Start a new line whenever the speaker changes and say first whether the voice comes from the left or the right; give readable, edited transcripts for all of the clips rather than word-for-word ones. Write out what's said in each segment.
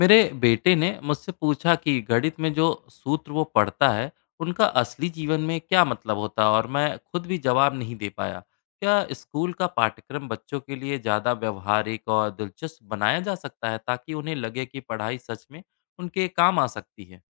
left: मेरे बेटे ने मुझसे पूछा कि गणित में जो सूत्र वो पढ़ता है उनका असली जीवन में क्या मतलब होता है। और मैं खुद भी जवाब नहीं दे पाया। क्या स्कूल का पाठ्यक्रम बच्चों के लिए ज़्यादा व्यवहारिक और दिलचस्प बनाया जा सकता है ताकि उन्हें लगे कि पढ़ाई सच में उनके काम आ सकती है।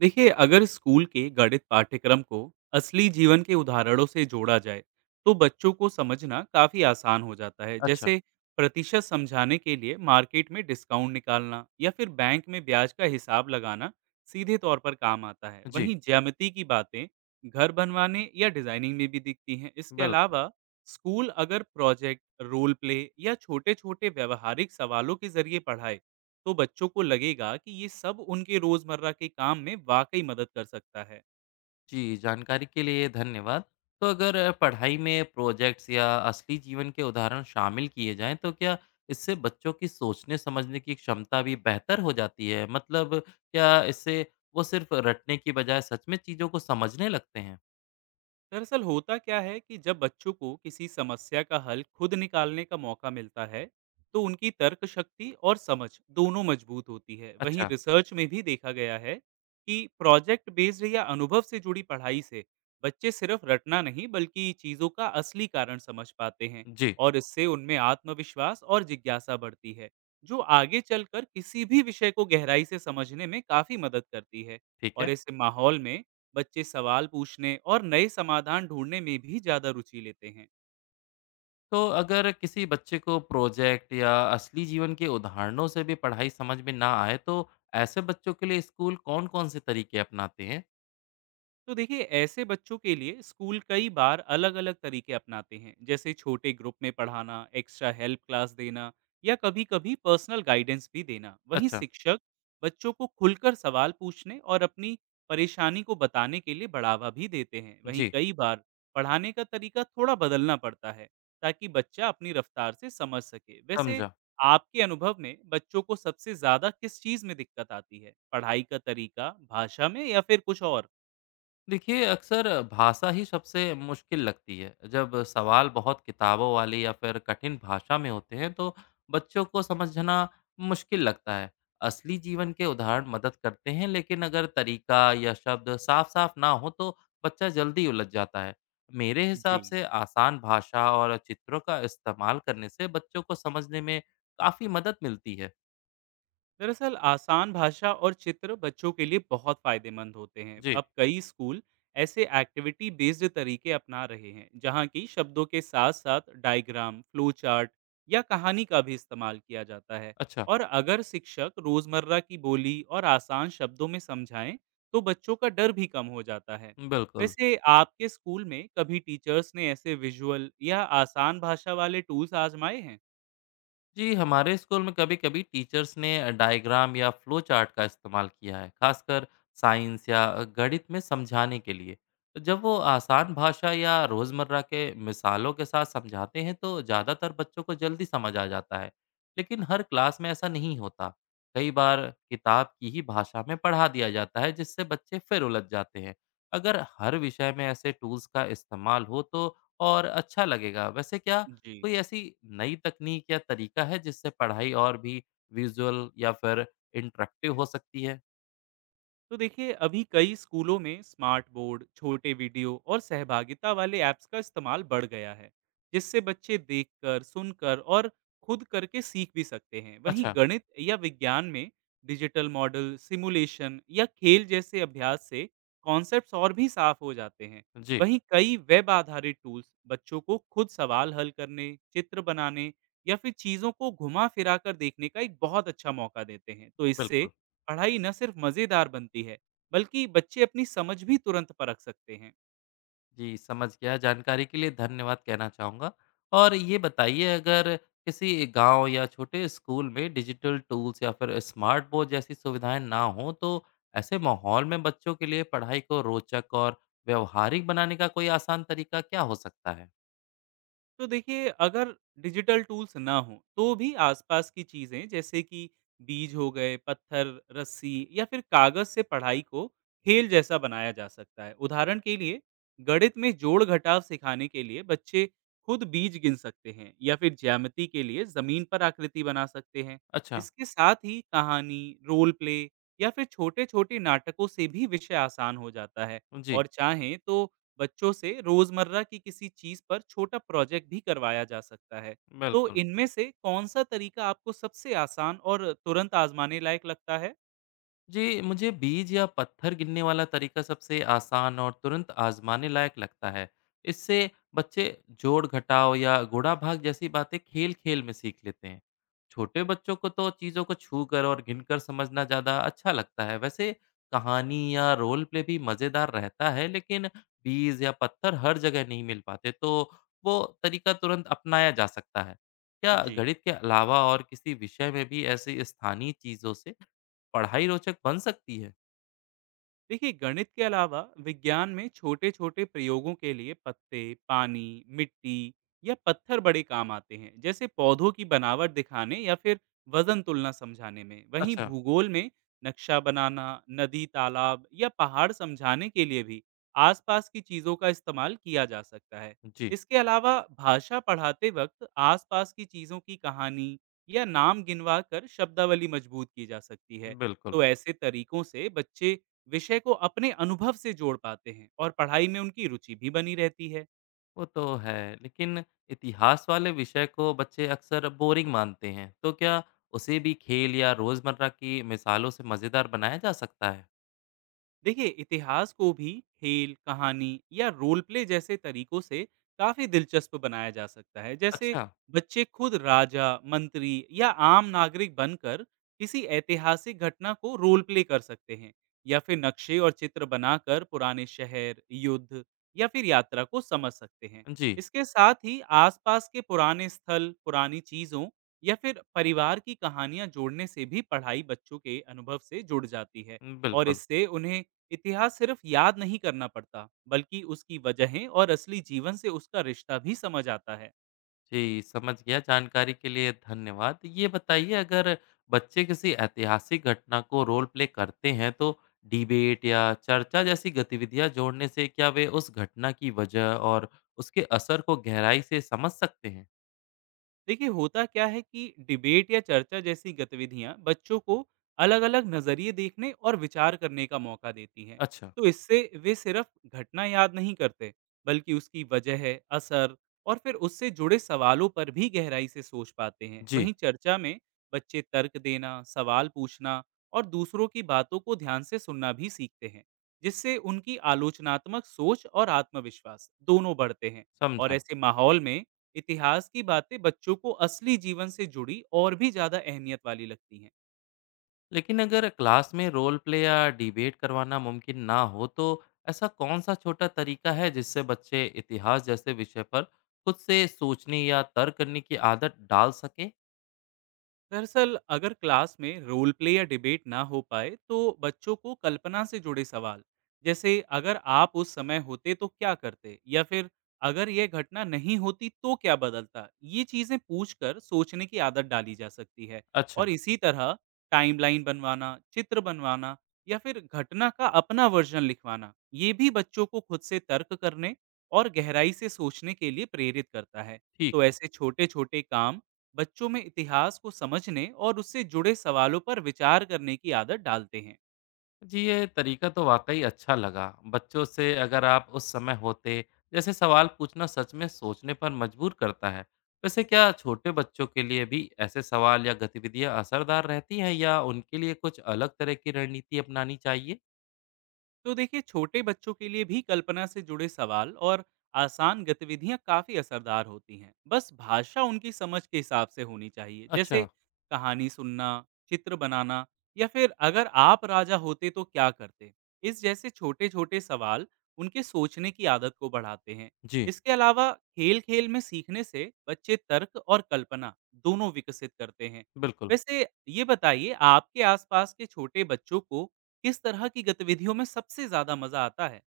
right: देखिए, अगर स्कूल के गणित पाठ्यक्रम को असली जीवन के उदाहरणों से जोड़ा जाए, तो बच्चों को समझना काफ़ी आसान हो जाता है।
left: अच्छा।
right: जैसे प्रतिशत समझाने के लिए मार्केट में डिस्काउंट निकालना या फिर बैंक में ब्याज का हिसाब लगाना सीधे तौर पर काम आता है।
left: जी।
right: वहीं ज्यामिति की बातें घर बनवाने या डिजाइनिंग में भी दिखती हैं। इसके
left: बिल्कुल।
right: अलावा स्कूल अगर प्रोजेक्ट, रोल प्ले या छोटे छोटे व्यवहारिक सवालों के जरिए पढ़ाए, तो बच्चों को लगेगा कि ये सब उनके रोजमर्रा के काम में वाकई मदद कर सकता है।
left: जी, जानकारी के लिए धन्यवाद। तो अगर पढ़ाई में प्रोजेक्ट्स या असली जीवन के उदाहरण शामिल किए जाएँ, तो क्या इससे बच्चों की सोचने-समझने की क्षमता भी बेहतर हो जाती है? मतलब, क्या इससे वो सिर्फ़ रटने की बजाय सच में चीज़ों को समझने लगते हैं?
right: दरअसल होता क्या है कि जब बच्चों को किसी समस्या का हल खुद निकालने का मौका मिलता है, तो उनकी तर्क शक्ति और समझ दोनों मजबूत होती है। वहीं
left: अच्छा।
right: रिसर्च में भी देखा गया है कि प्रोजेक्ट बेस्ड या अनुभव से जुड़ी पढ़ाई से बच्चे सिर्फ रटना नहीं बल्कि चीज़ों का असली कारण समझ पाते हैं।
left: जी।
right: और इससे उनमें आत्मविश्वास और जिज्ञासा बढ़ती है, जो आगे चलकर किसी भी विषय को गहराई से समझने में काफ़ी मदद करती है।
left: ठीक
right: और
left: है।
right: ऐसे माहौल में बच्चे सवाल पूछने और नए समाधान ढूंढने में भी ज़्यादा रुचि लेते हैं।
left: तो अगर किसी बच्चे को प्रोजेक्ट या असली जीवन के उदाहरणों से भी पढ़ाई समझ में ना आए, तो ऐसे बच्चों के लिए स्कूल कौन-कौन से तरीके अपनाते हैं?
right: तो देखिए, ऐसे बच्चों के लिए स्कूल कई बार अलग अलग तरीके अपनाते हैं। जैसे छोटे ग्रुप में पढ़ाना, एक्स्ट्रा हेल्प क्लास देना या कभी कभी पर्सनल गाइडेंस भी देना। वहीं
left: अच्छा।
right: शिक्षक बच्चों को खुलकर सवाल पूछने और अपनी परेशानी को बताने के लिए बढ़ावा भी देते हैं। वहीं
left: जी।
right: कई बार पढ़ाने का तरीका थोड़ा बदलना पड़ता है, ताकि बच्चा अपनी रफ्तार से समझ सके। वैसे
left: समझा।
right: आपके अनुभव में बच्चों को सबसे ज्यादा किस चीज में दिक्कत आती है? पढ़ाई का तरीका, भाषा में या फिर कुछ और?
left: देखिए, अक्सर भाषा ही सबसे मुश्किल लगती है। जब सवाल बहुत किताबों वाली या फिर कठिन भाषा में होते हैं तो बच्चों को समझना मुश्किल लगता है। असली जीवन के उदाहरण मदद करते हैं, लेकिन अगर तरीका या शब्द साफ साफ ना हो तो बच्चा जल्दी उलझ जाता है। मेरे
right: जी।
left: हिसाब से आसान भाषा और चित्रों का इस्तेमाल करने से बच्चों को समझने में काफ़ी मदद मिलती है।
right: दरअसल आसान भाषा और चित्र बच्चों के लिए बहुत फायदेमंद होते हैं। अब
left: जी।
right: कई स्कूल ऐसे एक्टिविटी बेस्ड तरीके अपना रहे हैं, जहाँ की शब्दों के साथ साथ डायग्राम, फ्लो चार्ट या कहानी का भी इस्तेमाल किया जाता है।
left: अच्छा।
right: और अगर शिक्षक रोजमर्रा की बोली और आसान शब्दों में समझाएं, तो बच्चों का डर भी कम हो जाता है।
left: बिल्कुल।
right: वैसे आपके स्कूल में कभी टीचर्स ने ऐसे विजुअल या आसान भाषा वाले टूल्स आजमाए हैं?
left: जी, हमारे स्कूल में कभी-कभी टीचर्स ने डायग्राम या फ्लो चार्ट का इस्तेमाल किया है, खासकर साइंस या गणित में समझाने के लिए। तो जब वो आसान भाषा या रोज़मर्रा के मिसालों के साथ समझाते हैं तो ज़्यादातर बच्चों को जल्दी समझ आ जाता है, लेकिन हर क्लास में ऐसा नहीं होता। कई बार किताब की ही भाषा में पढ़ा दिया जाता है, जिससे बच्चे फिर उलझ जाते हैं। अगर हर विषय में ऐसे टूल्स का इस्तेमाल हो तो और अच्छा लगेगा। वैसे, क्या
right: जी।
left: कोई ऐसी नई तकनीक या तरीका है जिससे पढ़ाई और भी विजुअल या फिर इंटरेक्टिव हो सकती है?
right: तो देखिए, अभी कई स्कूलों में स्मार्ट बोर्ड, छोटे वीडियो और सहभागिता वाले ऐप्स का इस्तेमाल बढ़ गया है, जिससे बच्चे देखकर, सुनकर और खुद करके सीख भी सकते हैं। वहीं
left: अच्छा।
right: गणित या विज्ञान में डिजिटल मॉडल, सिमुलेशन या खेल जैसे अभ्यास से कॉन्सेप्ट्स और भी साफ हो जाते हैं।
left: जी।
right: वहीं कई वेब आधारित टूल्स बच्चों को खुद सवाल हल करने, चित्र बनाने या फिर चीज़ों को घुमा फिरा कर देखने का एक बहुत अच्छा मौका देते हैं। तो इससे
left: बिल्कुल।
right: पढ़ाई न सिर्फ मज़ेदार बनती है, बल्कि बच्चे अपनी समझ भी तुरंत परख सकते हैं।
left: जी, समझ गया। जानकारी के लिए धन्यवाद कहना चाहूँगा। और ये बताइए, अगर किसी गांव या छोटे स्कूल में डिजिटल टूल्स या फिर स्मार्ट बोर्ड जैसी सुविधाएं ना हो तो ऐसे माहौल में बच्चों के लिए पढ़ाई को रोचक और व्यवहारिक बनाने का कोई आसान तरीका क्या हो सकता है?
right: तो देखिए, अगर डिजिटल टूल्स ना हो, तो भी आसपास की चीजें, जैसे कि बीज हो गए, पत्थर, रस्सी या फिर कागज से पढ़ाई को खेल जैसा बनाया जा सकता है। उदाहरण के लिए गणित में जोड़ घटाव सिखाने के लिए बच्चे खुद बीज गिन सकते हैं, या फिर ज्यामिति के लिए जमीन पर आकृति बना सकते हैं।
left: अच्छा।
right: इसके साथ ही कहानी, रोल प्ले या फिर छोटे छोटे नाटकों से भी विषय आसान हो जाता है।
left: जी।
right: और चाहें तो बच्चों से रोजमर्रा की किसी चीज पर छोटा प्रोजेक्ट भी करवाया जा सकता है। तो
left: बिल्कुल।
right: इनमें से कौन सा तरीका आपको सबसे आसान और तुरंत आजमाने लायक लगता है?
left: जी, मुझे बीज या पत्थर गिनने वाला तरीका सबसे आसान और तुरंत आजमाने लायक लगता है। इससे बच्चे जोड़ घटाव या गुणा भाग जैसी बातें खेल खेल में सीख लेते हैं। छोटे बच्चों को तो चीज़ों को छू कर और गिनकर समझना ज़्यादा अच्छा लगता है। वैसे, कहानी या रोल प्ले भी मज़ेदार रहता है, लेकिन बीज या पत्थर हर जगह नहीं मिल पाते, तो वो तरीका तुरंत अपनाया जा सकता है। क्या
right: जी।
left: गणित के अलावा और किसी विषय में भी ऐसी स्थानीय चीज़ों से पढ़ाई रोचक बन सकती है।
right: देखिए, गणित के अलावा विज्ञान में छोटे छोटे प्रयोगों के लिए पत्ते, पानी, मिट्टी या पत्थर बड़े काम आते हैं। जैसे पौधों की बनावट दिखाने या फिर वजन तुलना समझाने में। वहीं
left: अच्छा।
right: भूगोल में नक्शा बनाना, नदी, तालाब या पहाड़ समझाने के लिए भी आसपास की चीज़ों का इस्तेमाल किया जा सकता है।
left: जी,
right: इसके अलावा भाषा पढ़ाते वक्त आसपास की चीज़ों की कहानी या नाम गिनवा कर शब्दावली मजबूत की जा सकती है।
left: बिल्कुल,
right: तो ऐसे तरीकों से बच्चे विषय को अपने अनुभव से जोड़ पाते हैं और पढ़ाई में उनकी रुचि भी बनी रहती है।
left: वो तो है। लेकिन इतिहास वाले विषय को बच्चे अक्सर बोरिंग मानते हैं, तो क्या उसे भी खेल या रोज़मर्रा की मिसालों से मज़ेदार बनाया जा सकता है?
right: देखिए, इतिहास को भी खेल, कहानी या रोल प्ले जैसे तरीकों से काफी दिलचस्प बनाया जा सकता है। जैसे
left: अच्छा,
right: बच्चे खुद राजा, मंत्री या आम नागरिक बनकर किसी ऐतिहासिक घटना को रोल प्ले कर सकते हैं, या फिर नक्शे और चित्र बनाकर पुराने शहर, युद्ध या फिर यात्रा को समझ सकते हैं।
left: जी,
right: इसके साथ ही आसपास के पुराने स्थल, पुरानी चीजों या फिर परिवार की कहानियां जोड़ने से भी पढ़ाई बच्चों के अनुभव से जुड़ जाती है। और
left: बिल्कुल।
right: इससे उन्हें इतिहास सिर्फ याद नहीं करना पड़ता, बल्कि उसकी वजहें और असली जीवन से उसका रिश्ता भी समझ आता है।
left: जी, समझ गया। जानकारी के लिए धन्यवाद। ये बताइए, अगर बच्चे किसी ऐतिहासिक घटना को रोल प्ले करते हैं तो डिबेट या चर्चा जैसी गतिविधियां जोड़ने से क्या वे उस घटना की वजह और उसके असर को गहराई से समझ सकते हैं?
right: देखिए, होता क्या है कि डिबेट या चर्चा जैसी गतिविधियां बच्चों को अलग अलग नजरिए देखने और विचार करने का मौका देती हैं।
left: अच्छा,
right: तो इससे वे सिर्फ घटना याद नहीं करते, बल्कि उसकी वजह, असर और फिर उससे जुड़े सवालों पर भी गहराई से सोच पाते हैं।
left: जी,
right: वहीं चर्चा में बच्चे तर्क देना, सवाल पूछना और दूसरों की बातों को ध्यान से सुनना भी सीखते हैं, जिससे उनकी आलोचनात्मक सोच और आत्मविश्वास दोनों बढ़ते हैं। और
left: समझा।
right: ऐसे माहौल में इतिहास की बातें बच्चों को असली जीवन से जुड़ी और भी ज्यादा अहमियत वाली लगती हैं।
left: लेकिन अगर क्लास में रोल प्ले या डिबेट करवाना मुमकिन ना हो तो ऐसा कौन सा छोटा तरीका है जिससे बच्चे इतिहास जैसे विषय पर खुद से सोचने या तर्क करने की आदत डाल सकें?
right: दरअसल अगर क्लास में रोल प्ले या डिबेट ना हो पाए, तो बच्चों को कल्पना से जुड़े सवाल, जैसे अगर आप उस समय होते तो क्या करते, या फिर अगर यह घटना नहीं होती तो क्या बदलता, ये चीजें पूछकर सोचने की आदत डाली जा सकती है। और
left: अच्छा।
right: इसी तरह टाइमलाइन बनवाना, चित्र बनवाना या फिर घटना का अपना वर्जन लिखवाना, ये भी बच्चों को खुद से तर्क करने और गहराई से सोचने के लिए प्रेरित करता है।
left: ठीक
right: तो
left: है।
right: ऐसे छोटे छोटे काम बच्चों में इतिहास को समझने और उससे जुड़े सवालों पर विचार करने की आदत डालते हैं।
left: जी, ये तरीका तो वाक़ई अच्छा लगा। बच्चों से "अगर आप उस समय होते" जैसे सवाल पूछना सच में सोचने पर मजबूर करता है। वैसे, क्या छोटे बच्चों के लिए भी ऐसे सवाल या गतिविधियाँ असरदार रहती हैं, या उनके लिए कुछ अलग तरह की रणनीति अपनानी चाहिए?
right: तो देखिए, छोटे बच्चों के लिए भी कल्पना से जुड़े सवाल और आसान गतिविधियां काफी असरदार होती हैं। बस भाषा उनकी समझ के हिसाब से होनी चाहिए। जैसे
left: अच्छा,
right: कहानी सुनना, चित्र बनाना या फिर अगर आप राजा होते तो क्या करते, इस जैसे छोटे छोटे सवाल उनके सोचने की आदत को बढ़ाते हैं।
left: जी,
right: इसके अलावा खेल खेल में सीखने से बच्चे तर्क और कल्पना दोनों विकसित करते हैं।
left: बिल्कुल।
right: वैसे ये बताइए, आपके आसपास के छोटे बच्चों को किस तरह की गतिविधियों में सबसे ज्यादा मजा आता है?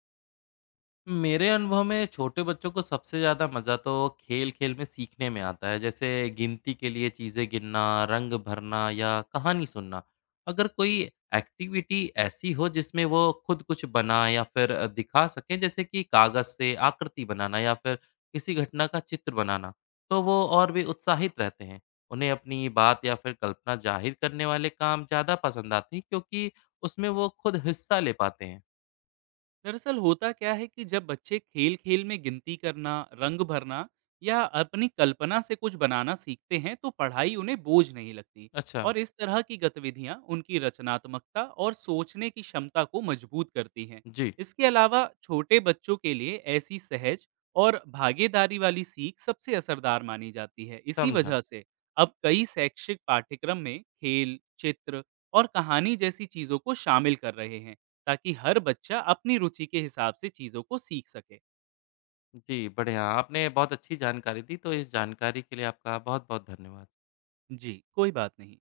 left: मेरे अनुभव में छोटे बच्चों को सबसे ज़्यादा मज़ा तो खेल-खेल में सीखने में आता है, जैसे गिनती के लिए चीज़ें गिनना, रंग भरना या कहानी सुनना। अगर कोई एक्टिविटी ऐसी हो जिसमें वो खुद कुछ बनाएँ या फिर दिखा सकें, जैसे कि कागज़ से आकृति बनाना या फिर किसी घटना का चित्र बनाना, तो वो और भी उत्साहित रहते हैं। उन्हें अपनी बात या फिर कल्पना ज़ाहिर करने वाले काम ज़्यादा पसंद आते हैं, क्योंकि उसमें वो खुद हिस्सा ले पाते हैं।
right: दरअसल होता क्या है कि जब बच्चे खेल खेल में गिनती करना, रंग भरना या अपनी कल्पना से कुछ बनाना सीखते हैं, तो पढ़ाई उन्हें बोझ नहीं लगती।
left: अच्छा,
right: और इस तरह की गतिविधियां उनकी रचनात्मकता और सोचने की क्षमता को मजबूत करती हैं।
left: जी,
right: इसके अलावा छोटे बच्चों के लिए ऐसी सहज और भागीदारी वाली सीख सबसे असरदार मानी जाती है। इसी
left: समझा।
right: वजह से अब कई शैक्षिक पाठ्यक्रम में खेल, चित्र और कहानी जैसी चीजों को शामिल कर रहे हैं, ताकि हर बच्चा अपनी रुचि के हिसाब से चीज़ों को सीख सके।
left: जी, बढ़िया। आपने बहुत अच्छी जानकारी दी, तो इस जानकारी के लिए आपका बहुत-बहुत धन्यवाद।
right: जी, कोई बात नहीं।